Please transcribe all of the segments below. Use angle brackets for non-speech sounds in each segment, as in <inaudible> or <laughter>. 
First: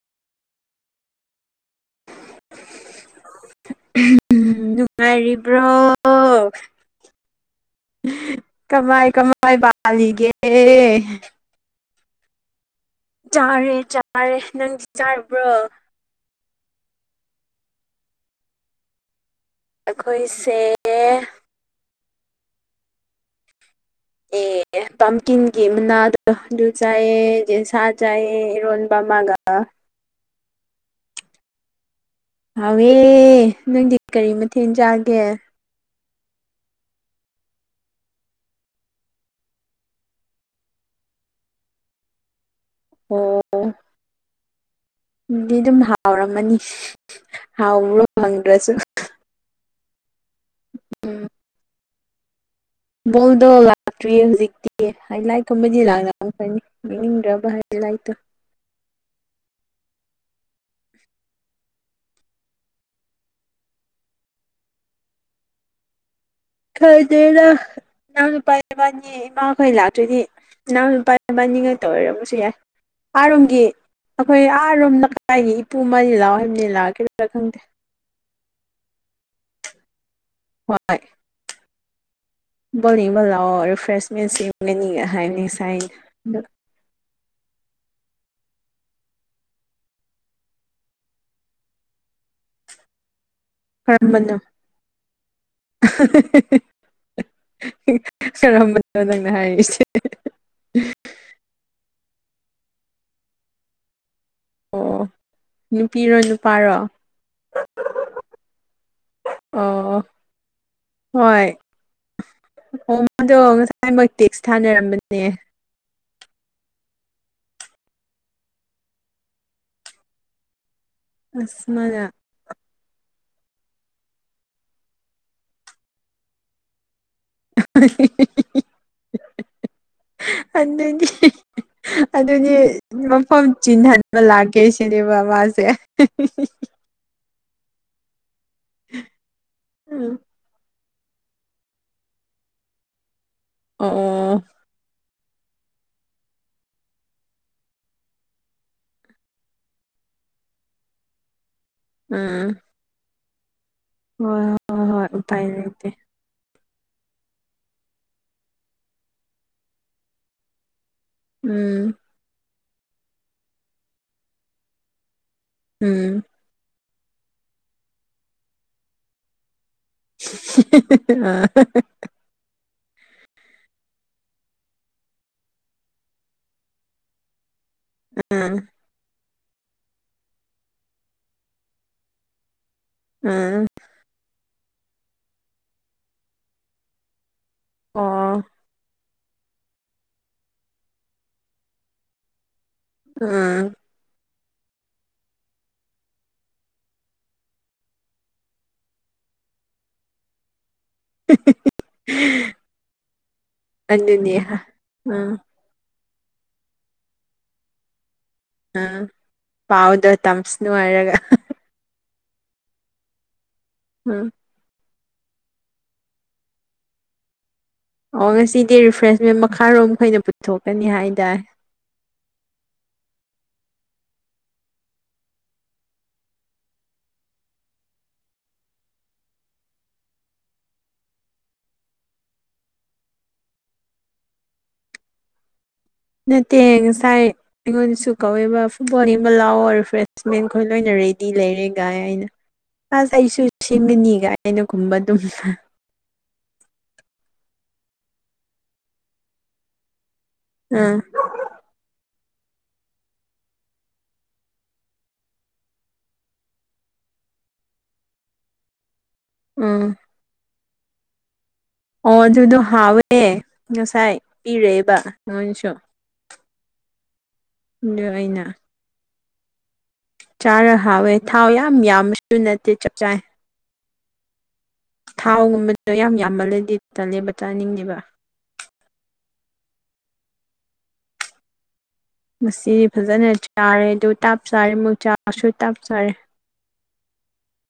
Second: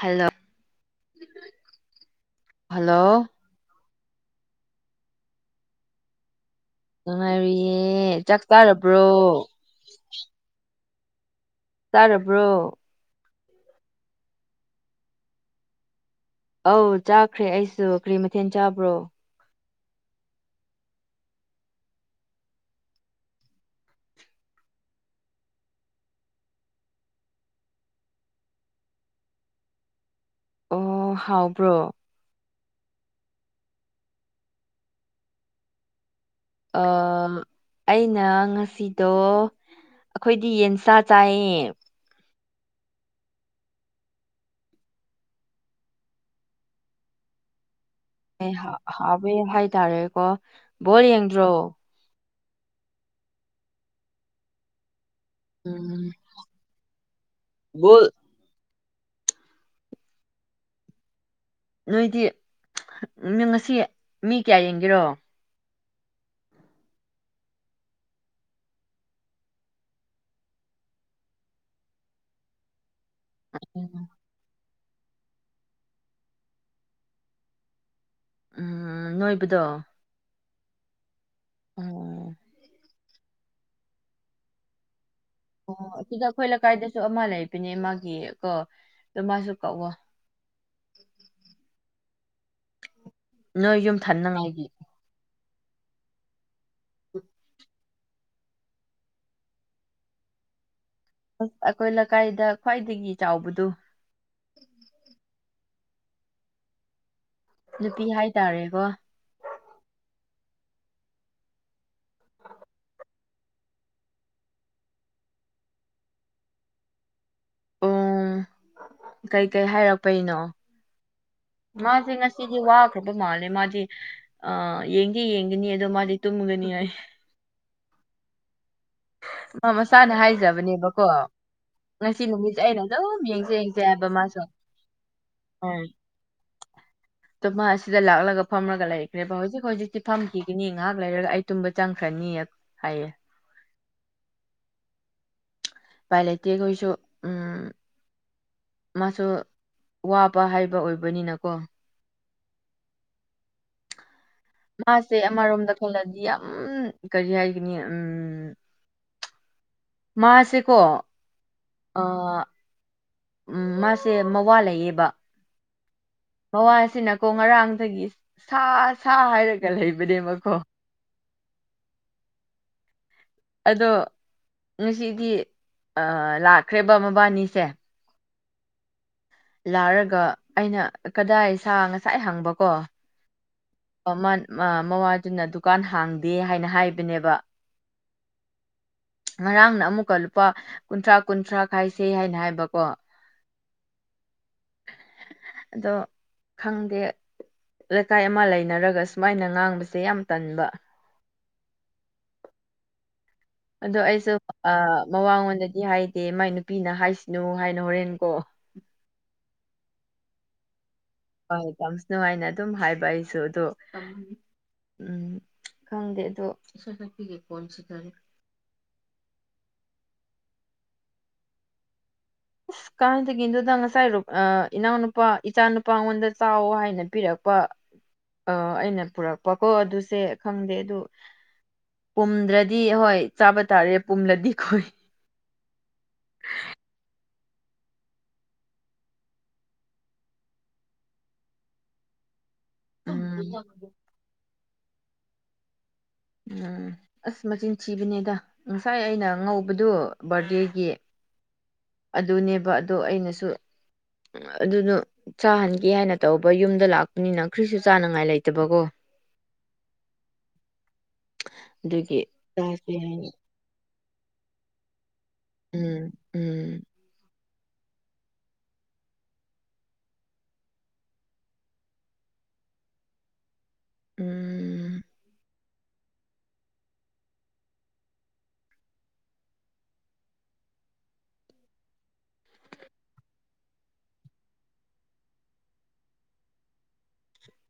hello hello ꯅꯨꯡꯉꯥꯏꯔꯤꯕ꯭ꯔꯣ ꯅꯨꯡꯉꯥꯏꯔꯤꯌꯦ ꯆꯥꯛ ꯆꯥꯔꯕ꯭ꯔꯣ ꯀꯥꯂꯤꯒꯦ ꯆꯥꯔꯕ꯭ꯔꯣ ꯆꯥꯔꯦ ꯆꯥꯔꯦ ꯅꯪꯗꯤ ꯆꯥꯔꯕ꯭ꯔꯣ ꯑꯧ ꯆꯥꯈ꯭ꯔꯦ ꯑꯩꯁꯨ ꯀ꯭ꯔꯤ ꯃꯊꯦꯜ ꯆꯥꯕ꯭ꯔꯣ ꯑꯩꯈꯣꯏꯁꯦ <inaudible> ꯑꯦ ꯄꯝꯀꯤꯟꯒꯤ ꯃꯅꯥꯗꯣ ꯑꯗꯨ ꯆꯥꯏꯌꯦ ꯁꯥ ꯆꯥꯏꯌꯦ ꯏꯔꯣꯟꯕ ꯑꯃꯒ ꯑꯣ ꯍꯥꯎꯕ꯭ꯔꯣ ꯍꯥꯎꯋꯦ ꯅꯪꯗꯤ ꯀꯔꯤ ꯃꯊꯦꯜ ꯆꯥꯒꯦ ꯑ ꯑꯩꯅ ꯉꯁꯤꯗꯣ ꯑꯩꯈꯣꯏꯗꯤ ꯌꯦꯟꯁꯥ ꯆꯥꯏꯌꯦ ꯑꯣ ꯗꯤ ꯗꯨꯝ ꯍꯥꯎꯔꯝꯃꯅꯤ ꯍꯥꯎꯕ꯭ꯔꯣ ꯑꯦ ꯍꯥꯎ ꯍꯪꯗ꯭ꯔꯁꯨ ꯍꯥꯎꯋꯦ ꯍꯥꯏꯇꯥꯔꯦꯀꯣ ꯕꯣꯜ ꯎꯝ ꯌꯦꯡꯗ꯭ꯔꯣ ꯕꯣꯜꯗꯣ ꯂꯥꯛꯇ꯭ꯔꯤꯌꯦ ꯍꯧꯖꯤꯛꯇꯤ ꯍꯥꯏ ꯂꯥꯏ ꯀꯨꯝꯕꯗꯤ ꯎꯝ ꯂꯥꯡꯅꯔꯝꯒꯅꯤ ꯌꯦꯡꯅꯤꯡꯗ꯭ꯔꯕ ꯍꯥꯏꯂꯥꯏꯠ ꯕꯣꯜ ꯇꯣ ꯅꯣꯏꯗꯤ ꯅꯪ ꯉꯁꯤ ꯃꯤ ꯀ꯭ꯌꯥ ꯌꯦꯡꯒꯦꯔꯣ ꯈꯟꯗꯦꯗꯥ ꯅꯅꯥꯎꯅꯨꯄꯥ ꯏꯕꯥꯟꯅꯤ ꯏꯃꯥꯈꯣꯏ ꯂꯥꯛꯇ꯭ꯔꯤꯗꯤ ꯅꯅꯥꯎꯅꯨꯄꯥꯥꯏ ꯏꯕꯥꯅꯤꯒ ꯇꯧ ꯑꯣꯏꯔꯝꯕꯁꯨ ꯌꯥꯏ ꯍꯥꯔꯨꯝꯒꯤ ꯑꯩꯈꯣꯏ ꯑꯥꯔꯣꯝ ꯅꯥꯏꯒꯤ ꯏꯄꯨ ꯑꯃꯥꯅꯤ ꯂꯥꯛꯑꯣ ꯍꯥꯏꯕꯅꯤ ꯂꯥꯛꯀꯗ꯭ꯔꯥ ꯈꯪꯗꯦ ꯎꯝ ꯅꯣꯏꯕꯗꯣ ꯍꯣꯏ ꯑꯣ ꯕꯣꯜ ꯌꯦꯡꯕ ꯂꯥꯛꯑꯣ ꯔꯤꯐ꯭ꯔꯦꯁꯃꯦꯟꯁꯤ ꯃꯦꯟꯅꯤ ꯍꯥꯏꯕꯅꯦ ꯑꯣ ꯑꯗꯨꯗ ꯑꯈꯣꯏ ꯂꯩꯀꯥꯏꯗꯁꯨ ꯑꯃ ꯂꯩꯕꯅꯦ ꯃꯥꯒꯤ ꯀꯣ ꯑꯗꯨ ꯃꯥꯁꯨ ꯀꯧꯋꯣ <inaudible> ꯅꯣꯏ ꯌꯨꯝ ꯀꯔꯝꯕꯅꯣ ꯊꯟꯅꯉꯥꯏꯒꯤ ꯀꯔꯝꯕꯅꯣ ꯅꯪꯅ ꯍꯥꯏꯔꯤꯁꯦ ꯑ ꯑꯈꯣꯏ ꯂꯩꯀꯥꯏꯗ ꯈ꯭ꯋꯥꯏꯗꯒꯤ ꯆꯥꯎꯕꯗꯨ ꯑꯣ ꯅꯨꯄꯤꯔꯣ ꯅꯨꯄꯥꯔꯣ ꯅꯨꯄꯤ ꯍꯥꯏꯇꯥꯔꯦꯀꯣ ꯑꯣ ꯍꯣꯏ ꯑꯣ ꯃꯥꯗꯣ ꯉꯁꯥꯏꯃꯛ ꯇꯦꯛꯁ ꯊꯥꯅꯔꯝꯕꯅꯦ ꯑ ꯀꯩꯀꯩ ꯍꯥꯏꯔꯛꯄꯩꯅꯣ ꯑꯁ ꯃꯥꯅ ꯃꯥꯗꯤ ꯅꯠ ꯁꯤꯗꯤ ꯋꯥꯈ꯭ꯔꯕ ꯃꯥꯜꯂꯦ ꯃꯥꯗꯤ ꯑ ꯌꯦꯡꯗꯤ ꯌꯦꯡꯒꯅꯤ ꯑꯗꯣ ꯃꯥꯗꯤ ꯇꯨꯝꯒꯅꯤ ꯍꯥꯏ <unintelligible> ꯃꯥ ꯃꯁꯥꯅ ꯍꯥꯏꯖꯕꯅꯦꯕꯀꯣ ꯑꯗꯨꯗꯤ ꯉꯁꯤ ꯑꯗꯨꯗꯤ ꯅꯨꯃꯤꯠꯁꯦ ꯑꯩꯅ ꯑꯗꯨꯝ ꯃꯐꯝ ꯌꯦꯡꯁꯦ ꯌꯦꯡꯁꯦ ꯍꯥꯏꯕ ꯆꯤꯟꯍꯟꯕ ꯃꯥꯁꯨ ꯂꯥꯛꯀꯦ ꯁꯤꯅꯦꯕ ꯃꯥꯁꯦ ꯇꯣ ꯃꯥꯑꯁꯤꯗ ꯂꯥꯛꯂꯒ ꯐꯝꯃꯒ ꯂꯩꯈ꯭ꯔꯦꯕ ꯍꯧꯖꯤꯛ ꯍꯧꯖꯤꯛꯇꯤ ꯎꯝ ꯐꯝꯈꯤꯒꯅꯤ ꯉꯥꯍꯥꯛ ꯂꯩꯔꯒ ꯑꯩ ꯇꯨꯝꯕ ꯆꯪꯈ꯭ꯔꯅꯤ ꯍꯥꯏꯌꯦ ꯑꯣ ꯄꯥꯏꯂꯩꯇꯦ ꯑꯩꯈꯣꯏꯁꯨ ꯎꯝ ꯃꯥꯁꯨ ꯋꯥꯕ ꯍꯥꯏꯕ ꯑꯣꯏꯕꯅꯤꯅꯀꯣ ꯎꯝ ꯍꯣꯏ ꯍꯣꯏ ꯍꯣꯏ ꯃꯥꯁꯦ ꯎꯄꯥꯏ ꯑꯃꯔꯣꯝꯗ ꯂꯩꯇꯦ ꯈꯜꯂꯗꯤ ꯌꯥꯝ ꯀꯔꯤ ꯍꯥꯏꯒꯅꯤ ꯎꯝ ꯃꯥꯁꯦꯀꯣ ꯎꯝ ꯑꯥ ꯎꯝ ꯃꯥꯁꯦ ꯃꯋꯥ ꯂꯩꯌꯦꯕꯥ ꯎꯝ ꯃꯋꯥꯁꯤꯅꯀꯣ ꯉꯔꯥꯡꯗꯒꯤ ꯁꯥ ꯁꯥ ꯍꯥꯏꯔꯒ ꯂꯩꯕ <unintelligible> ꯑꯥ ꯑꯗꯣ ꯉꯁꯤꯗꯤ ꯂꯥꯛꯈ꯭ꯔꯦꯕ ꯃꯕꯥꯅꯤꯁꯦ ꯎꯝ ꯂꯥꯔꯒ ꯑꯩꯅ ꯀꯗꯥꯏ ꯁꯥ ꯉꯁꯥꯏ ꯍꯪꯕ ꯀꯣ ꯎꯝ ꯑꯥ ꯃꯥ ꯑꯥ ꯃꯥꯋ꯭ꯗꯨꯅ ꯗꯨꯀꯥꯟ ꯍꯥꯡꯗꯦ ꯍꯥꯏꯅ ꯍꯥꯏꯕꯅꯦꯕ ꯑꯣ ꯉꯔꯥꯡꯅ ꯑꯃꯨꯛꯀ ꯂꯨꯄꯥ ꯀꯨꯟꯊ꯭ꯔꯥ ꯀꯨꯟꯊ꯭ꯔꯥ ꯈꯥꯏꯁꯦ ꯍꯥꯏꯅ ꯍꯥꯏꯕꯀꯣ ꯎꯝ ꯑꯗꯣ ꯈꯪꯗꯦ ꯂꯩꯀꯥꯏ ꯑꯃ ꯂꯩ ꯅꯔꯒ ꯁꯨꯃꯥꯏꯅ ꯉꯥꯡꯕꯁꯦ ꯌꯥꯝ ꯇꯟꯕ <unintelligible> ꯑꯗꯣ ꯑꯩꯁꯨ ꯑꯗꯨꯅꯤ ꯑꯥ ꯎꯝ ꯃꯃꯉꯣꯟꯗꯗꯤ ꯍꯥꯏꯗꯦ ꯃꯥꯏ ꯅꯨꯄꯤꯅ ꯍꯥꯏꯁꯅꯨ ꯍꯥꯏꯅ ꯍꯣꯔꯦꯟꯀꯣ ꯑ ꯄꯥꯎꯗ ꯇꯝꯁꯅꯨ ꯍꯥꯏꯔꯒ ꯍꯣꯏ ꯇꯝꯁꯅꯨ ꯉꯥꯏꯅ ꯑꯗꯨꯝ ꯍꯥꯏꯕ ꯑꯩꯁꯨ ꯑꯗꯣ ꯎꯝ ꯎꯝ ꯈꯪꯗꯦ ꯑꯗꯨ ꯏꯁꯩ ꯁꯛꯄꯤꯒꯤ ꯀꯣꯟꯁꯤ ꯀꯔꯤ ꯑꯣ ꯉꯁꯤꯗꯤ ꯔꯤꯐ꯭ꯔꯦꯁꯃꯦꯟ ꯃꯈꯥꯔꯣꯝꯈꯣꯏꯅ ꯄꯨꯊꯣꯛꯀꯅꯤ ꯍꯥꯏꯗꯥꯏ ꯑꯁ ꯀꯥꯏꯗꯒꯤꯅꯣꯗ ꯉꯁꯥꯏ ꯑꯥ ꯏꯅꯥꯎꯅꯨꯄꯥ ꯏꯆꯥ ꯅꯨꯄꯥ ꯉꯣꯟꯗ ꯆꯥꯎ ꯍꯥꯏꯅ ꯄꯤꯔꯛꯄ ꯑ ꯑꯩꯅ ꯄꯨꯔꯛꯄꯀꯣ ꯑꯗꯨꯁꯦ ꯈꯪꯗꯦ ꯑꯗꯨ ꯄꯨꯝꯗ꯭ꯔꯗꯤ ꯍꯣꯏ ꯆꯥꯕ ꯇꯥꯔꯦ ꯄꯨꯝꯂꯗꯤ ꯈꯨꯏ ꯅꯠꯇꯦ ꯉꯁꯥꯏ ꯑꯩꯉꯣꯟꯗꯁꯨ ꯀꯧꯋꯦꯕ ꯐꯨꯠꯕꯣꯜ ꯌꯦꯡꯕ ꯂꯥꯛꯑꯣ ꯔꯤꯐ꯭ꯔꯦꯁꯃꯦꯟꯈꯣꯏ ꯂꯣꯏꯅ ꯔꯦꯗꯤ ꯂꯩꯔꯦꯒꯥꯏ ꯑꯩꯅ <inaudible> ꯑꯁ ꯑꯩꯁꯨ ꯎꯝ ꯁꯦꯝꯃꯤꯅꯤ ꯒꯥꯏꯅꯈꯨꯝꯕ ꯑꯗꯨꯝ ꯎꯝ ꯑꯁ ꯃꯆꯤꯟ ꯊꯤꯕꯅꯦꯗ ꯉꯁꯥꯏ ꯑꯩꯅ ꯉꯧꯕꯗꯨ ꯕꯥꯔꯗꯦꯒꯤ ꯑꯥ ꯑꯗꯨꯅꯦꯕ ꯑꯗꯣ ꯑꯩꯅꯁꯨ ꯑꯗꯨꯗꯨ ꯆꯥꯍꯟꯒꯦ ꯍꯥꯏꯅ ꯇꯧꯕ ꯌꯨꯝꯗ ꯂꯥꯛꯄꯅꯤꯅ ꯀꯔꯤꯁꯨ ꯆꯥꯅꯉꯥꯏ ꯂꯩꯇꯕꯀꯣ ꯎꯝ <unintelligible> ꯑꯣ ꯑꯗꯨꯗꯣ ꯆꯥꯁꯦ ꯍꯥꯎꯋꯦ ꯍꯥꯏꯅ ꯉꯁꯥꯏ ꯄꯤꯔꯛꯏꯕ ꯃꯣꯏꯖꯨ ꯎꯝ ꯎꯝ ꯑꯗꯨ ꯑꯩꯅ ꯆꯥꯔ ꯍꯥꯎꯋꯦ ꯊꯥꯎ ꯌꯥꯝ ꯌꯥꯝꯕꯁꯨ ꯅꯠꯇꯦ ꯆꯞ ꯆꯥꯢ ꯎꯝ ꯊꯥꯎꯒꯨꯝꯕꯗꯨ ꯌꯥꯝ ꯌꯥꯝꯃꯜꯂꯗꯤ ꯇꯜꯂꯦꯕ ꯆꯥꯅꯤꯡꯗꯦꯕ ꯉꯁꯤ ꯐꯖꯅ ꯆꯥꯔꯦ ꯑꯗꯨ ꯇꯥꯞ ꯆꯥꯔꯦ ꯑꯃꯨꯛ ꯆꯥꯔꯁꯨ ꯇꯥꯞ ꯆꯥꯔꯦ INAUDIBLE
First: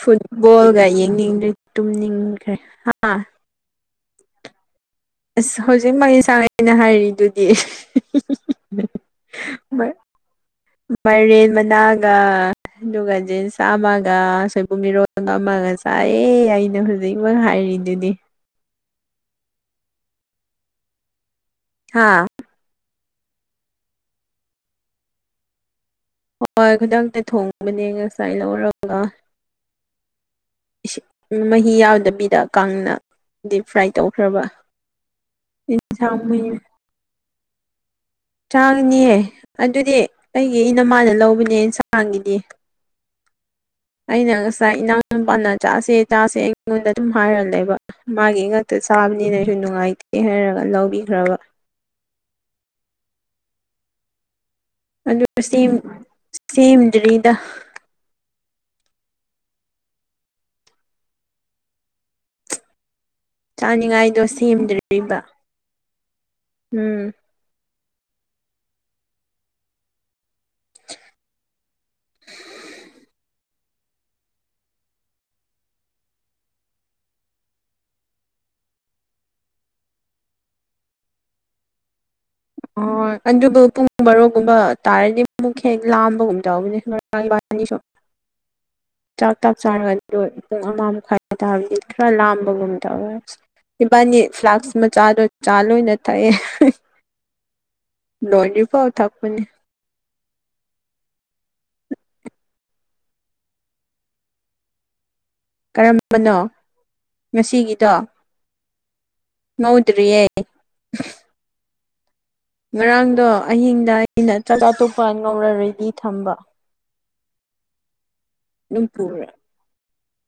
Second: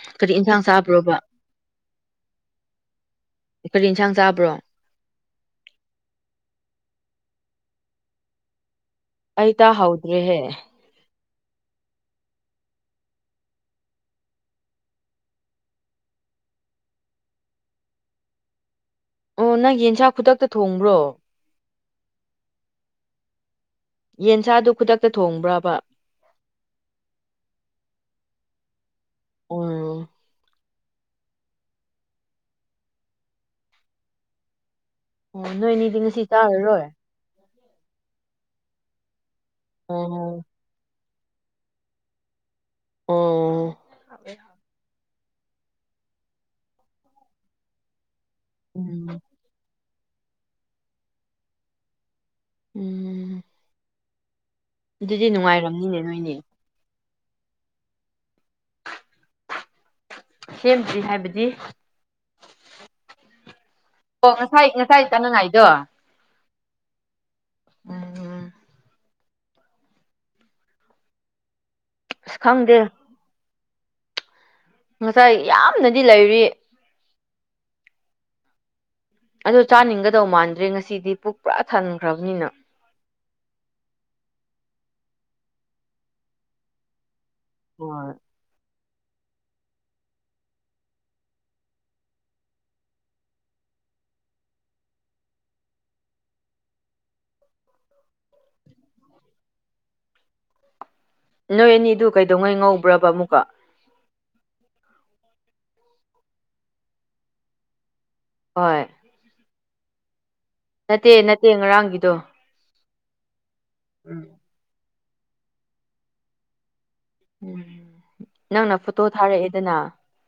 ꯐꯨꯠꯕꯣꯜꯒ ꯌꯦꯡꯅꯤꯡꯗꯦ ꯇꯨꯝꯅꯤꯡꯈ꯭ꯔꯦ ꯍꯥ ꯀꯔꯤ ꯏꯟꯁꯥꯡ ꯆꯥꯕ꯭ꯔꯣ ꯑꯥꯁ ꯍꯧꯖꯤꯛꯃꯛꯀꯤ ꯏꯟꯁꯥꯡ ꯑꯩꯅ ꯍꯥꯏꯔꯤꯗꯨꯗꯤ ꯑꯩ ꯇꯥ ꯍꯧꯗ꯭ꯔꯦ ꯍꯦ ꯃꯥꯏꯔꯦꯟ ꯃꯅꯥꯒ ꯑꯗꯨꯒ ꯖꯤꯟꯁ ꯑꯃꯒ ꯁꯣꯏꯕꯨꯝ ꯏꯔꯣꯟꯕ ꯑꯃꯒ ꯆꯥꯏꯌꯦ ꯑꯩꯅ ꯍꯨꯖꯤꯛꯃꯛ ꯍꯥꯏꯔꯤꯗꯨꯗꯤ ꯑꯣ ꯅꯪꯒꯤ ꯏꯟꯁꯥꯡ ꯈꯨꯗꯛꯇ ꯊꯣꯡꯕ꯭ꯔꯣ ꯍꯥ ꯌꯦꯟꯁꯥꯗꯨ ꯈꯨꯗꯛꯇ ꯊꯣꯡꯕ꯭ꯔꯥꯕ ꯍꯣꯏ ꯈꯨꯗꯛꯇ ꯊꯣꯡꯕꯅꯦ ꯉꯁꯥꯏ ꯂꯧꯔꯒ ꯎꯪ ꯏꯁꯤꯡ ꯃꯍꯤ ꯌꯥꯎꯗꯕꯤꯗ ꯀꯪꯅ ꯗꯤ ꯐ꯭ꯔꯥꯏ ꯇꯧꯈ꯭ꯔꯕ ꯎꯪ ꯅꯣꯏꯅꯤꯗꯤ ꯏꯟꯁꯥꯡ ꯉꯁꯤ ꯇꯥꯔꯔꯣꯏ ꯆꯥꯒꯅꯤꯌꯦ ꯑꯗꯨꯗꯤ ꯑꯣ ꯑꯩꯒꯤ ꯏꯅꯃꯥꯅ ꯂꯧꯕꯅꯦ ꯏꯟꯁꯥꯡꯒꯤꯗꯤ ꯑꯣꯑꯣ ꯑꯩꯅ ꯉꯁꯥꯏ ꯏꯅꯥꯎ ꯅꯨꯄꯥꯅ ꯆꯥꯁꯦ ꯆꯥꯁꯦ ꯑꯩꯉꯣꯟꯗ ꯑꯗꯨꯝ ꯍꯥꯏꯔꯂꯩꯕ ꯃꯥꯒꯤ ꯇꯨ ꯎꯝ ꯆꯥꯕꯅꯤꯅ ꯑꯩꯖꯨ ꯅꯨꯡꯉꯥꯏꯇꯦ ꯍꯥꯏꯔꯒ ꯂꯧꯕꯤꯈ꯭ꯔꯕ ꯎꯎꯪ ꯑꯗꯨꯒ ꯁꯦꯝ ꯅꯨꯡꯉꯥꯏꯔꯝꯅꯤꯅꯦ ꯅꯣꯏꯅꯦ ꯁꯦꯝꯗ꯭ꯔꯤꯗ ꯁꯦꯝꯗ꯭ꯔꯤ ꯍꯥꯏꯕꯗꯤ ꯆꯥꯅꯤꯡꯉꯥꯏꯗꯣ ꯑꯣ ꯉꯁꯥꯏ ꯉꯁꯥꯏ ꯁꯦꯝꯗ꯭ꯔꯤꯕ ꯆꯠꯅꯉꯥꯏꯗꯣ ꯎꯝ ꯎꯪꯎꯪ ꯑꯁ ꯈꯪꯗꯦ ꯉꯁꯥꯏ ꯌꯥꯝꯅꯗꯤ ꯂꯩꯔꯤ ꯑꯗꯣ ꯆꯥꯅꯤꯡꯒꯗꯧ ꯃꯥꯟꯗ꯭ꯔꯦ ꯉꯁꯤꯗꯤ ꯄꯨꯛ ꯄꯨꯔꯥ ꯊꯟꯈ꯭ꯔꯕꯅꯤꯅ ꯑꯣ ꯑꯗꯨꯕꯨ ꯄꯨꯡ ꯚꯔꯣꯒꯨꯝꯕ ꯇꯥꯔꯗꯤ ꯑꯃꯨꯛ ꯍꯦꯛ ꯂꯥꯝꯕꯒꯨꯝ ꯌꯥꯎꯒꯅꯤ ꯍꯣꯢ INAUDIBLE ꯍꯣꯏ ꯆꯥꯛ ꯇꯪ ꯆꯥꯔꯒ ꯑꯗꯨꯗꯣ ꯄꯨꯡ ꯑꯃ ꯃꯈꯥꯏ ꯇꯥꯕꯗꯤ ꯈꯔ ꯂꯥꯝꯕꯒꯨꯝ ꯇꯧꯋꯦ ꯏꯕꯥꯅꯤ ꯐ꯭ꯂꯥꯛꯁ ꯃꯆꯥꯗꯣ ꯆꯥ ꯂꯣꯏꯅ ꯊꯛꯑꯦ ꯂꯣꯏꯗ꯭ꯔꯤ ꯐꯥꯎ ꯊꯥꯛꯄꯅꯦ ꯅꯣꯏ ꯑꯅꯤꯗꯨ ꯀꯩꯗꯧꯉꯩ ꯉꯧꯕ꯭ꯔꯕ ꯑꯃꯨꯛꯀ ꯀꯔꯝꯕꯅꯣ ꯉꯁꯤꯒꯤꯗꯣ ꯍꯣꯏ ꯅꯣꯏꯗ꯭ꯔꯤꯌꯦ ꯅꯠꯇꯦ ꯅꯠꯇꯦ ꯉꯔꯥꯡꯒꯤꯗꯣ ꯉꯔꯥꯡꯗꯣ ꯑꯍꯤꯡꯗ ꯎꯝ ꯑꯩꯅ ꯆꯥꯛ ꯑꯇꯣꯞꯄ ꯉꯧꯔꯒꯗꯤ ꯊꯝꯕ ꯎꯪ ꯅꯪꯅ ꯐꯣꯇꯣ ꯊꯥꯔꯛꯑꯦꯗꯅ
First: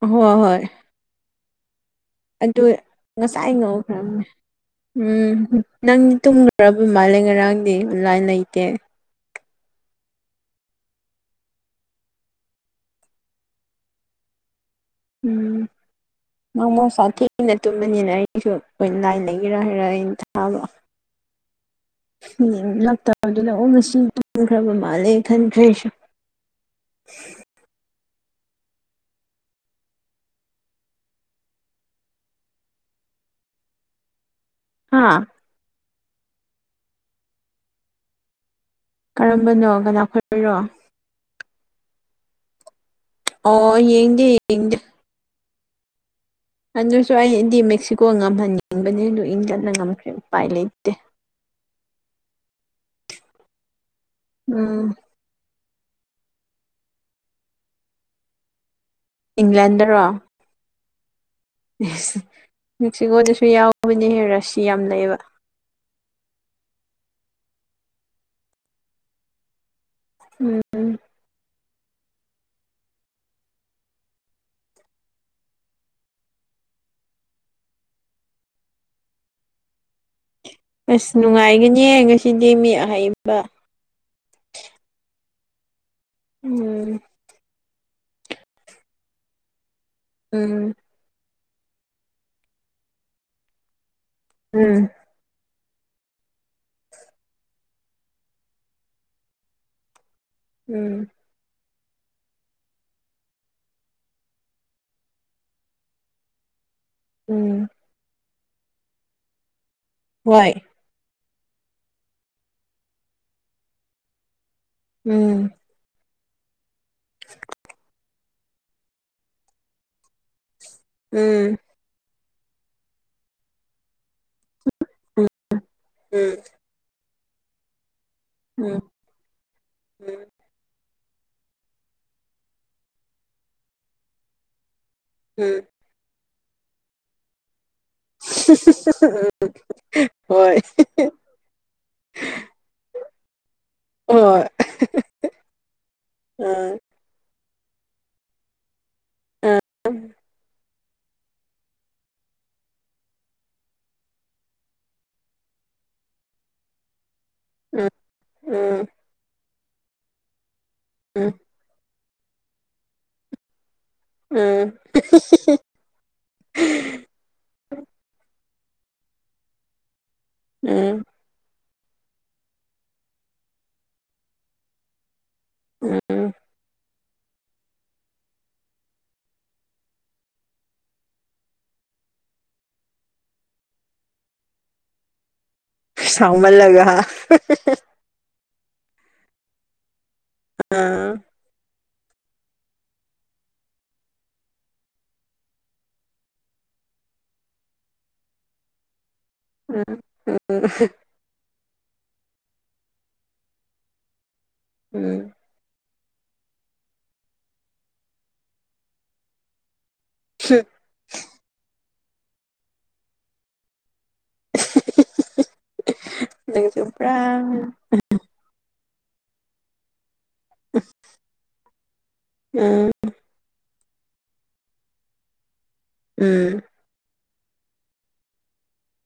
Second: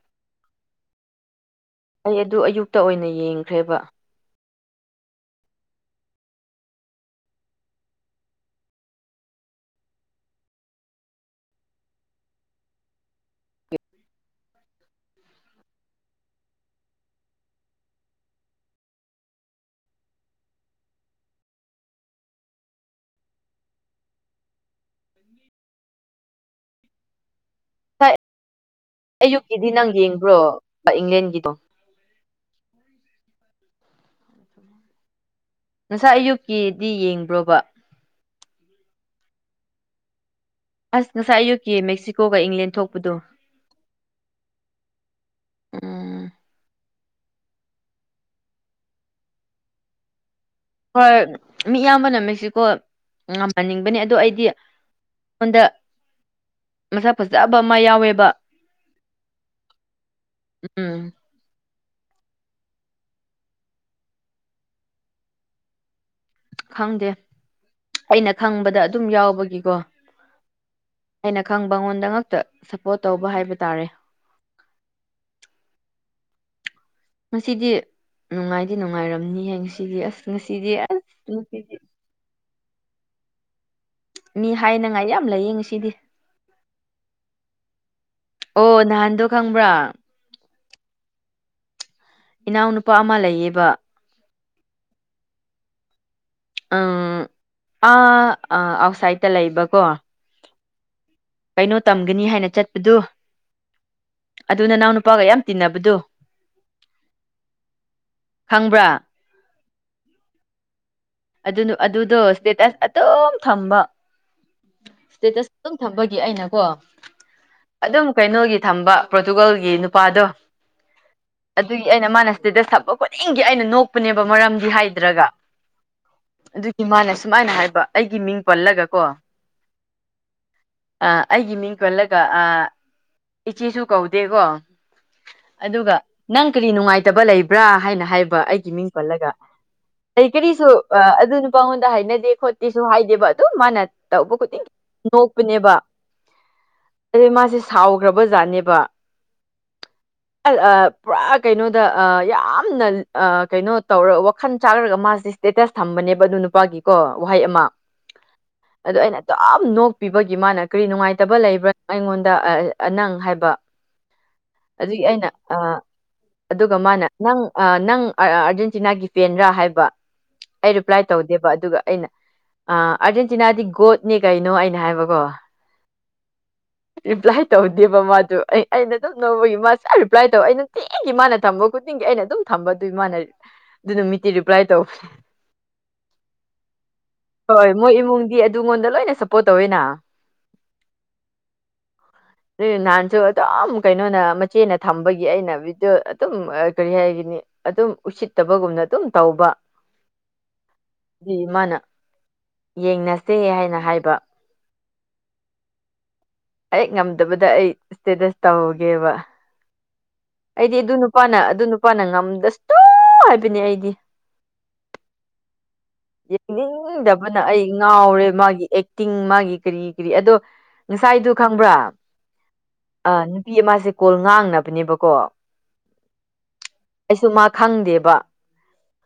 ꯎꯍꯣ ꯍꯣꯏ ꯑꯩ ꯑꯗꯨ ꯑꯗꯨꯏ ꯑꯌꯨꯛꯇ ꯑꯣꯏꯅ ꯉꯁꯥꯏ ꯌꯦꯡꯈ꯭ꯔꯦꯕ ꯉꯧꯈ꯭ꯔꯕꯅꯦ ꯎꯝ ꯅꯪꯗꯤ ꯇꯨꯝꯈ꯭ꯔꯕ ꯃꯥꯜꯂꯦ ꯉꯔꯥꯡꯗꯤ ꯑꯣꯟꯂꯥꯏꯟ ꯂꯩꯇꯦ ꯎꯝ ꯅꯪ ꯃꯍꯧꯁꯥ ꯊꯦꯡꯅ ꯇꯨꯝꯕꯅꯤꯅ ꯑꯩꯁꯨ ꯑꯣꯟꯂꯥꯏꯟ ꯂꯩꯒꯦꯔꯥ ꯍꯥꯏꯔ ꯑꯩꯅ ꯊꯥꯕ <inaudible> <unintelligible> ꯂꯛꯇꯕꯗꯨꯅ ꯑꯣ ꯉꯁꯤ ꯇꯨꯝꯈ꯭ꯔꯕ ꯃꯥꯜꯂꯦ ꯈꯟꯈ꯭ꯔꯦ ꯑꯩꯁꯨ ꯁꯥꯏ ꯑꯌꯨꯛꯀꯤꯗꯤ ꯅꯪ ꯌꯦꯡꯕ꯭ꯔꯣ ꯏꯪꯂꯦꯟꯒꯤꯗꯣ ꯍꯥꯥ ꯉꯁꯥꯏ ꯑꯌꯨꯛꯀꯤꯗꯤ ꯌꯦꯡꯕ꯭ꯔꯣꯕ ꯀꯔꯝꯕꯅꯣ ꯀꯅꯥ ꯈꯣꯏꯔꯣ ꯑꯁ ꯉꯁꯥꯏ ꯑꯌꯨꯛꯀꯤ ꯃꯦꯛꯁꯤꯀꯣꯒ ꯏꯪꯂꯦꯟ ꯊꯣꯛꯄꯗꯣ ꯑꯣ ꯌꯦꯡꯗꯦ ꯌꯦꯡꯗꯦ ꯎꯝ ꯑꯗꯨꯁꯨ ꯑꯩꯗꯤ ꯃꯦꯛꯁꯤꯀꯣ ꯉꯝꯍꯟꯅꯤꯡꯕꯅꯦ ꯑꯗꯨ ꯏꯪꯂꯟꯅ ꯉꯝꯈ꯭ꯔꯦ ꯎꯄꯥꯏ ꯂꯩ ꯍꯣꯏ ꯃꯤ ꯑꯌꯥꯝꯕꯅ ꯃꯦꯛꯁꯤꯀꯣ ꯉꯝꯍꯟꯅꯤꯡꯕꯅꯦ ꯑꯗꯣ ꯑꯩꯗꯤ ꯎꯝ ꯁꯣꯟꯗ ꯃꯁꯛ ꯐꯖꯕ ꯑꯃ ꯌꯥꯎꯋꯦꯕ ꯏꯪꯂꯦꯟꯗꯔꯣ ꯎꯝ ꯏꯁ ꯃꯦꯛꯁꯤꯀꯣꯗꯁꯨ ꯌꯥꯎꯕꯅꯦꯍꯦ ꯔꯥꯁꯤ ꯌꯥꯝ ꯂꯩꯕ ꯈꯪꯗꯦ ꯑꯩꯅ ꯈꯪꯕꯗ ꯑꯗꯨꯝ ꯌꯥꯎꯕꯒꯤꯀꯣ ꯎꯝ ꯎꯝ ꯑꯩꯅ ꯈꯪꯕ ꯑꯩꯉꯣꯟꯗ ꯉꯥꯛꯇ ꯁꯄꯣꯔꯠ ꯇꯧꯕ ꯍꯥꯏꯕ ꯇꯥꯔꯦ ꯉꯁꯤꯗꯤ ꯅꯨꯡꯉꯥꯏꯗꯤ ꯅꯨꯡꯉꯥꯏꯔꯝꯅꯤꯍꯦ ꯉꯁꯤꯗꯤ ꯑꯁ ꯉꯁꯤꯗꯤ ꯑꯁ ꯅꯨꯡꯉꯥꯏꯒꯅꯤꯍꯦ ꯉꯁꯤꯗꯤ ꯃꯤ ꯑꯍꯩꯕ ꯃꯤ ꯍꯥꯏꯅꯉꯥꯏ ꯌꯥꯝ ꯂꯩꯌꯦ ꯉꯁꯤꯗꯤ ꯎꯝ ꯑꯣ ꯅꯍꯥꯟꯗꯣ ꯈꯪꯕ꯭ꯔꯥ ꯎꯝ ꯏꯅꯥꯎꯅꯨꯄꯥ ꯑꯃ ꯂꯩꯌꯦꯕ ꯎꯝ ꯑ ꯑꯥ ꯑꯥ ꯑꯥꯎꯠꯁꯥꯏꯗꯠꯇ ꯂꯩꯕꯀꯣ ꯎꯝ ꯀꯩꯅꯣ ꯇꯝꯒꯅꯤ ꯍꯥꯏꯅ ꯆꯠꯄꯗꯨ ꯑꯗꯨ ꯅꯅꯥꯎ ꯅꯨꯄꯥꯒ ꯌꯥꯝ ꯇꯤꯟꯅꯕꯗꯣ ꯎꯝ ꯈꯪꯕ꯭ꯔꯥ ꯍꯣꯏ ꯑꯗꯨ ꯅꯨ ꯑꯗꯨꯗꯣ ꯏꯁꯇꯦꯇꯁ ꯑꯗꯨꯝ ꯊꯝꯕ ꯎꯝ ꯏꯁꯇꯦꯇꯁ ꯑꯗꯨꯝ ꯊꯝꯕꯒꯤ ꯑꯩꯅꯀꯣ ꯑꯗꯨꯝ ꯀꯩꯅꯣꯒꯤ ꯊꯝꯕ ꯄ꯭ꯔꯣꯇꯨꯒꯜꯒꯤ ꯅꯨꯄꯥꯗꯣ ꯎꯝ ꯑꯗꯨꯒꯤ ꯑꯩꯅ ꯃꯥꯅ ꯏꯁꯇꯦꯇꯁ ꯊꯝꯕ ꯈꯨꯗꯤꯡꯒꯤ ꯑꯩꯅ ꯅꯣꯛꯄꯅꯦꯕ ꯃꯔꯝꯗꯤ ꯍꯥꯏꯗ꯭ꯔꯒ ꯎꯝ ꯑꯗꯨꯒꯤ ꯃꯥꯅ ꯁꯨꯃꯥꯏꯅ ꯍꯥꯏꯕ ꯑꯩꯒꯤ ꯃꯤꯡ ꯎꯝ ꯄꯜꯂꯒ ꯀꯣ ꯑꯥ ꯑꯩꯒꯤ ꯃꯤꯡ ꯄꯜꯂꯒ ꯑꯥ ꯏꯆꯦꯁꯨ ꯀꯧꯗꯦꯀꯣ ꯎꯝ ꯑꯗꯨꯒ ꯅꯪ ꯀꯔꯤ ꯅꯨꯡꯉꯥꯏꯇꯕ ꯂꯩꯕ꯭ꯔꯥ ꯍꯥꯏꯅ ꯍꯥꯏꯕ ꯑꯩꯒꯤ ꯃꯤꯡ ꯄꯜꯂꯒ ꯀꯔꯤ ꯍꯣꯏ ꯀꯔꯤꯁꯨ ꯑꯗꯨꯅ ꯄꯥꯉꯣꯟꯗ ꯍꯥꯏꯅꯗꯦ ꯈꯣꯠꯇꯦꯁꯨ ꯍꯥꯏꯗꯦꯕ ꯑꯗꯨ ꯃꯥꯅ ꯇꯧꯕ ꯍꯣꯏ ꯈꯨꯗꯤꯡ ꯅꯣꯛꯄꯅꯦꯕ ꯑꯗꯩ ꯃꯥꯁꯦ ꯁꯥꯎꯈ꯭ꯔꯕ ꯖꯥꯠꯅꯦꯕ <unintelligible> ꯄꯨꯔꯥ ꯀꯩꯅꯣꯗ ꯌꯥꯝꯅ ꯀꯩꯅꯣ ꯇꯧꯔ ꯋꯥꯈꯜ ꯆꯥꯈ꯭ꯔꯒ ꯃꯥꯁꯤꯦ ꯏꯁ꯭ꯇꯦꯇꯁ ꯊꯝꯕꯅꯦꯕ ꯑꯗꯨ ꯅꯨꯄꯥꯒꯤꯀꯣ ꯋꯥꯍꯩ ꯑꯃ ꯑꯗꯣ ꯑꯩꯅ ꯑꯗꯨꯝ ꯅꯣꯛꯄꯤꯕꯒꯤ ꯃꯥꯅ ꯀꯔꯤ ꯅꯨꯡꯉꯥꯏꯇꯕ ꯂꯩꯕ꯭ꯔꯥ ꯑꯩꯉꯣꯟꯗ ꯅꯪ ꯍꯥꯏꯕ ꯑꯗꯨꯒꯤ ꯑꯩꯅ ꯑ ꯑꯗꯨꯒ ꯃꯥꯅ ꯅꯪ ꯅꯪ ꯑꯥꯔꯖꯦꯟꯇꯤꯅꯥꯒꯤ ꯄꯦꯟ꯭ꯔꯥ ꯍꯥꯏꯕ ꯑꯩ ꯔꯤꯄ꯭ꯂꯥꯏ ꯇꯧꯗꯦꯕ ꯑꯗꯨꯒ ꯑꯩꯅ ꯑꯥꯔꯖꯦꯟꯇꯤꯅꯥꯗꯤ ꯒꯣꯠꯅꯦ ꯀꯩꯅꯣ ꯑꯩꯅ ꯍꯥꯏꯕꯀꯣ ꯎꯝ ꯔꯤꯄ꯭ꯂꯥꯏ ꯇꯧꯗꯦꯕ ꯃꯥꯗꯨ ꯑꯩ ꯑꯩꯅ ꯑꯗꯨꯝ ꯅꯧꯕꯒꯤ ꯃꯥꯁꯦ ꯔꯤꯄ꯭ꯂꯥꯏ ꯇꯧ ꯑꯩꯅ ꯑꯩꯒꯤ ꯃꯥꯅ ꯊꯝꯕ ꯈꯨꯗꯤꯡꯒꯤ ꯑꯩꯅ ꯑꯗꯨꯝ ꯊꯝꯕ ꯑꯗꯨꯏ ꯃꯥꯅ ꯑꯗꯨ ꯅꯨꯃꯤꯠꯇꯤ ꯔꯤꯄ꯭ꯂꯥꯏ ꯇꯧꯕ ꯁꯥꯎꯃꯜꯂꯒ ꯍꯣꯏ ꯃꯣꯏ ꯏꯃꯨꯡꯗꯤ ꯑꯗꯨꯉꯣꯟꯗ ꯂꯣꯏꯅ ꯁꯞꯄꯣꯔꯠ ꯇꯧꯋꯦꯅ ꯑꯗꯨ ꯅꯍꯥꯟꯁꯨ ꯑꯗꯨꯝ ꯀꯩꯅꯣꯅ ꯃꯆꯦꯅ ꯊꯝꯕꯒꯤ ꯑꯩꯅ ꯕꯤꯗꯤꯑꯣ ꯑꯗꯨꯝ ꯀꯔꯤ ꯍꯥꯏꯈꯤꯅꯤ ꯑꯗꯨꯝ ꯎꯁꯤꯠꯇꯕꯒꯨꯝꯅ ꯑꯗꯨꯝ ꯇꯧꯕ ꯎꯝ ꯎꯝ ꯑꯗꯨꯗꯤ ꯃꯥꯅ ꯌꯦꯡꯅꯁꯦ ꯍꯥꯏꯅ ꯍꯥꯏꯕ ꯎꯝ ꯑꯩ ꯉꯝꯗꯕꯗ ꯑꯩ ꯏꯁꯇꯦꯇꯁ ꯇꯧꯒꯦꯕ ꯑꯩꯗꯤ ꯑꯗꯨ ꯅꯨꯄꯥꯅ ꯑꯗꯨ ꯅꯨꯄꯥꯅ ꯉꯝꯗꯁꯨꯨ ꯍꯥꯏꯕꯅꯦ ꯑꯩꯗꯤ ꯅꯪꯁꯨ ꯄꯨꯔꯥ ꯌꯦꯡꯅꯤꯡꯗꯕꯅ ꯑꯩ ꯉꯥꯎꯔꯦ ꯃꯥꯒꯤ ꯑꯏꯛ ꯇꯤꯡ ꯃꯥꯒꯤ ꯀꯔꯤ ꯀꯔꯤ ꯑꯗꯣ ꯉꯁꯥꯏꯗꯨ ꯈꯪꯕ꯭ꯔꯥ ꯎꯝ ꯎꯝ ꯑ ꯅꯨꯄꯤ ꯑꯃꯁꯦ ꯀꯣꯜ ꯉꯥꯡꯅꯕꯅꯦꯕꯀꯣ ꯎꯝ ꯑꯩꯁꯨ ꯃꯥ ꯈꯪꯗꯦꯕ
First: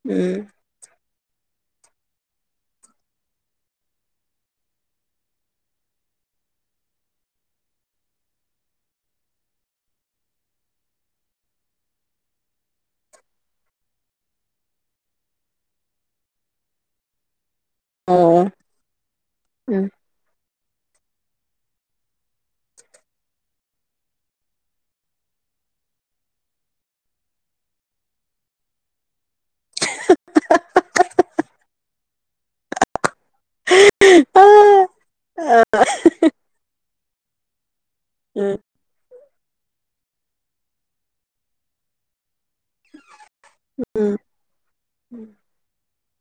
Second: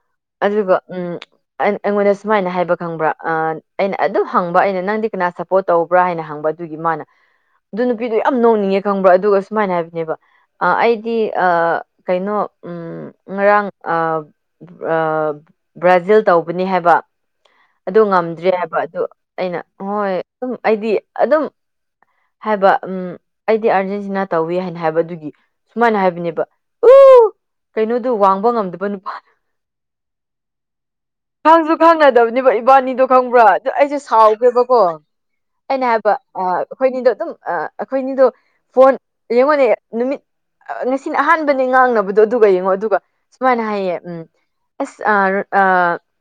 ꯎꯝ ꯑꯗꯨꯒ ꯎꯝ ꯑꯩꯉꯣꯟꯗ ꯁꯨꯃꯥꯏꯅ ꯍꯥꯏꯕ ꯈꯪꯕ꯭ꯔꯥ ꯑꯥ ꯑꯩꯅ ꯑꯗꯨꯝ ꯍꯪꯕ ꯑꯩꯅ ꯅꯪꯗꯤ ꯀꯅꯥ ꯄꯣꯠ ꯇꯧꯕ꯭ꯔꯥ ꯍꯥꯏꯅ ꯍꯪꯕ ꯑꯗꯨꯒꯤ ꯃꯥꯅ ꯑꯗꯨ ꯅꯨꯄꯤꯗꯨ ꯌꯥꯝ ꯅꯣꯡꯅꯤꯡꯉꯦ ꯈꯪꯕ꯭ꯔꯥ ꯑꯗꯨꯒ ꯁꯨꯃꯥꯏꯅ ꯍꯥꯏꯕꯅꯦꯕ ꯑ ꯑꯩꯗꯤ ꯑ ꯀꯩꯅꯣ ꯎꯝ ꯉꯔꯥꯡ ꯑ ꯑꯥ ꯕ꯭ꯔꯥꯖꯤꯜ ꯇꯧꯕꯅꯤ ꯍꯥꯏꯕ ꯑꯗꯨ ꯑꯣ ꯉꯝꯗ꯭ꯔꯦ ꯍꯥꯏꯕ ꯑꯗꯨ ꯑꯩꯅ ꯎꯝ ꯎꯝ ꯍꯣꯏ ꯑꯗꯨꯝ ꯑꯩꯗꯤ ꯑꯗꯨꯝ ꯍꯥꯏꯕ ꯎꯝ ꯑꯩꯗꯤ ꯑꯥꯔꯖꯦꯟꯇꯤꯅꯥ ꯇꯧꯏ ꯍꯥꯏꯅ ꯍꯥꯏꯕ ꯑꯗꯨꯒꯤ ꯃꯥꯅ ꯍꯥꯏꯕꯅꯦꯕ ꯎ ꯀꯩꯅꯣꯗꯨ ꯋꯥꯡꯕ ꯉꯝꯗꯕ ꯅꯨꯄꯥ ꯈꯪꯁꯨ ꯈꯪꯅꯗꯕꯅꯦꯕ ꯏꯕꯥꯟꯅꯤꯗꯣ ꯈꯪꯕ꯭ꯔꯥ ꯑꯗꯨꯗ ꯑꯩꯁꯦ ꯁꯥꯎꯒꯦꯕꯀꯣ ꯎꯝ ꯎꯝ ꯑꯩꯅ ꯍꯥꯏꯕ ꯑꯥ ꯑꯩꯈꯣꯏꯅꯤꯗꯣ ꯑꯗꯨꯝ ꯑꯥ ꯑꯩꯈꯣꯏꯅꯤꯗꯣ ꯎꯝ ꯐꯣꯟ ꯌꯦꯡꯉꯣꯅꯦ ꯅꯨꯃꯤꯠ ꯉꯁꯤꯅꯦ ꯑꯍꯥꯟꯕꯅꯦ ꯉꯥꯡꯅꯕꯗꯣ ꯑꯗꯨꯒ ꯌꯦꯡꯉꯣ ꯑꯗꯨꯒ ꯁꯨꯃꯥꯏꯅ ꯍꯥꯏꯌꯦ ꯎꯝ <unintelligible>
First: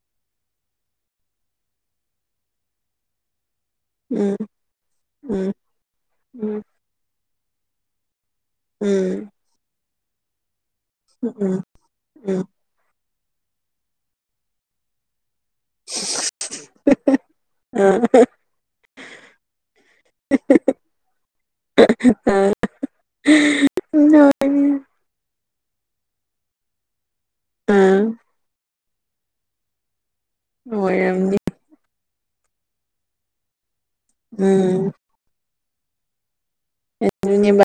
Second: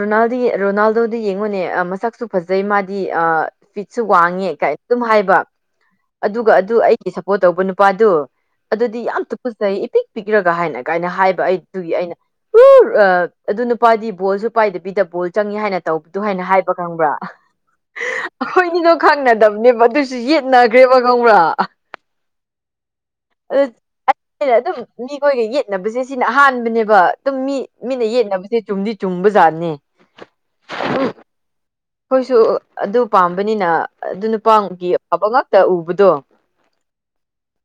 ꯔꯣꯅꯥꯜꯗꯤ ꯔꯣꯅꯥꯜꯗꯣꯗ ꯌꯦꯡꯉꯨꯅꯦ ꯑꯥ ꯃꯁꯛꯁꯨ ꯐꯖꯩ ꯃꯥꯗꯤ ꯑꯥ ꯐꯤꯠꯁꯨ ꯎꯝ ꯎꯝ ꯋꯥꯡꯉꯦ ꯀꯥꯏ ꯑꯗꯨꯝ ꯍꯥꯏꯕ ꯎꯝ ꯑꯗꯨꯒ ꯑꯗꯨ ꯑꯩ ꯁꯞꯄꯣꯔꯠ ꯇꯧꯕ ꯅꯨꯄꯥꯗꯨ ꯑꯗꯨꯗꯤ ꯌꯥꯝ ꯇꯨꯄꯖꯩ ꯏꯄꯤꯛ ꯄꯤꯛꯔꯒ ꯍꯥꯏꯅ ꯀꯥꯏꯅ ꯍꯥꯏꯕ ꯑꯩ ꯑꯗꯨꯒꯤ ꯑꯩꯅ ꯎꯝ ꯎ ꯑꯗꯨ ꯅꯨꯄꯥꯗꯤ ꯕꯣꯜꯁꯨ ꯄꯥꯏꯗꯕꯤꯗꯕ ꯕꯣꯜ ꯆꯪꯏ ꯍꯥꯏꯅ ꯇꯧꯕꯗꯨ ꯍꯥꯏꯅ ꯍꯥꯏꯕ ꯈꯪꯕ꯭ꯔꯥ ꯑ ꯑꯩꯈꯣꯏꯅꯤꯗꯣ ꯈꯪꯅꯗꯕꯅꯦꯕ ꯑꯗꯨꯁꯨ ꯌꯦꯠꯅꯈ꯭ꯔꯦꯕ ꯈꯪꯕ꯭ꯔꯥ ꯑ ꯑꯗꯨ ꯑꯗꯨꯝ ꯃꯤꯈꯣꯏꯒ ꯌꯦꯠꯅꯕꯁꯦ ꯁꯤꯅ ꯑꯍꯥꯟꯕꯅꯦꯕ ꯑꯗꯨꯝ ꯃꯤ ꯃꯤꯅ ꯌꯦꯛꯅꯕꯁꯦ ꯆꯨꯝꯗꯤ ꯆꯨꯝꯕ ꯖꯥꯠꯅꯦ ꯑꯣꯏꯔꯝꯅꯤ ꯑꯩꯈꯣꯏꯁꯨ ꯑꯗꯨ ꯄꯥꯝꯕꯅꯤꯅ ꯑꯗꯨ ꯅꯨꯄꯥꯒꯤ ꯎꯝ ꯑꯐꯥꯕ ꯉꯥꯛꯇ ꯎꯕꯗꯣ ꯑꯗꯨꯅꯦꯕ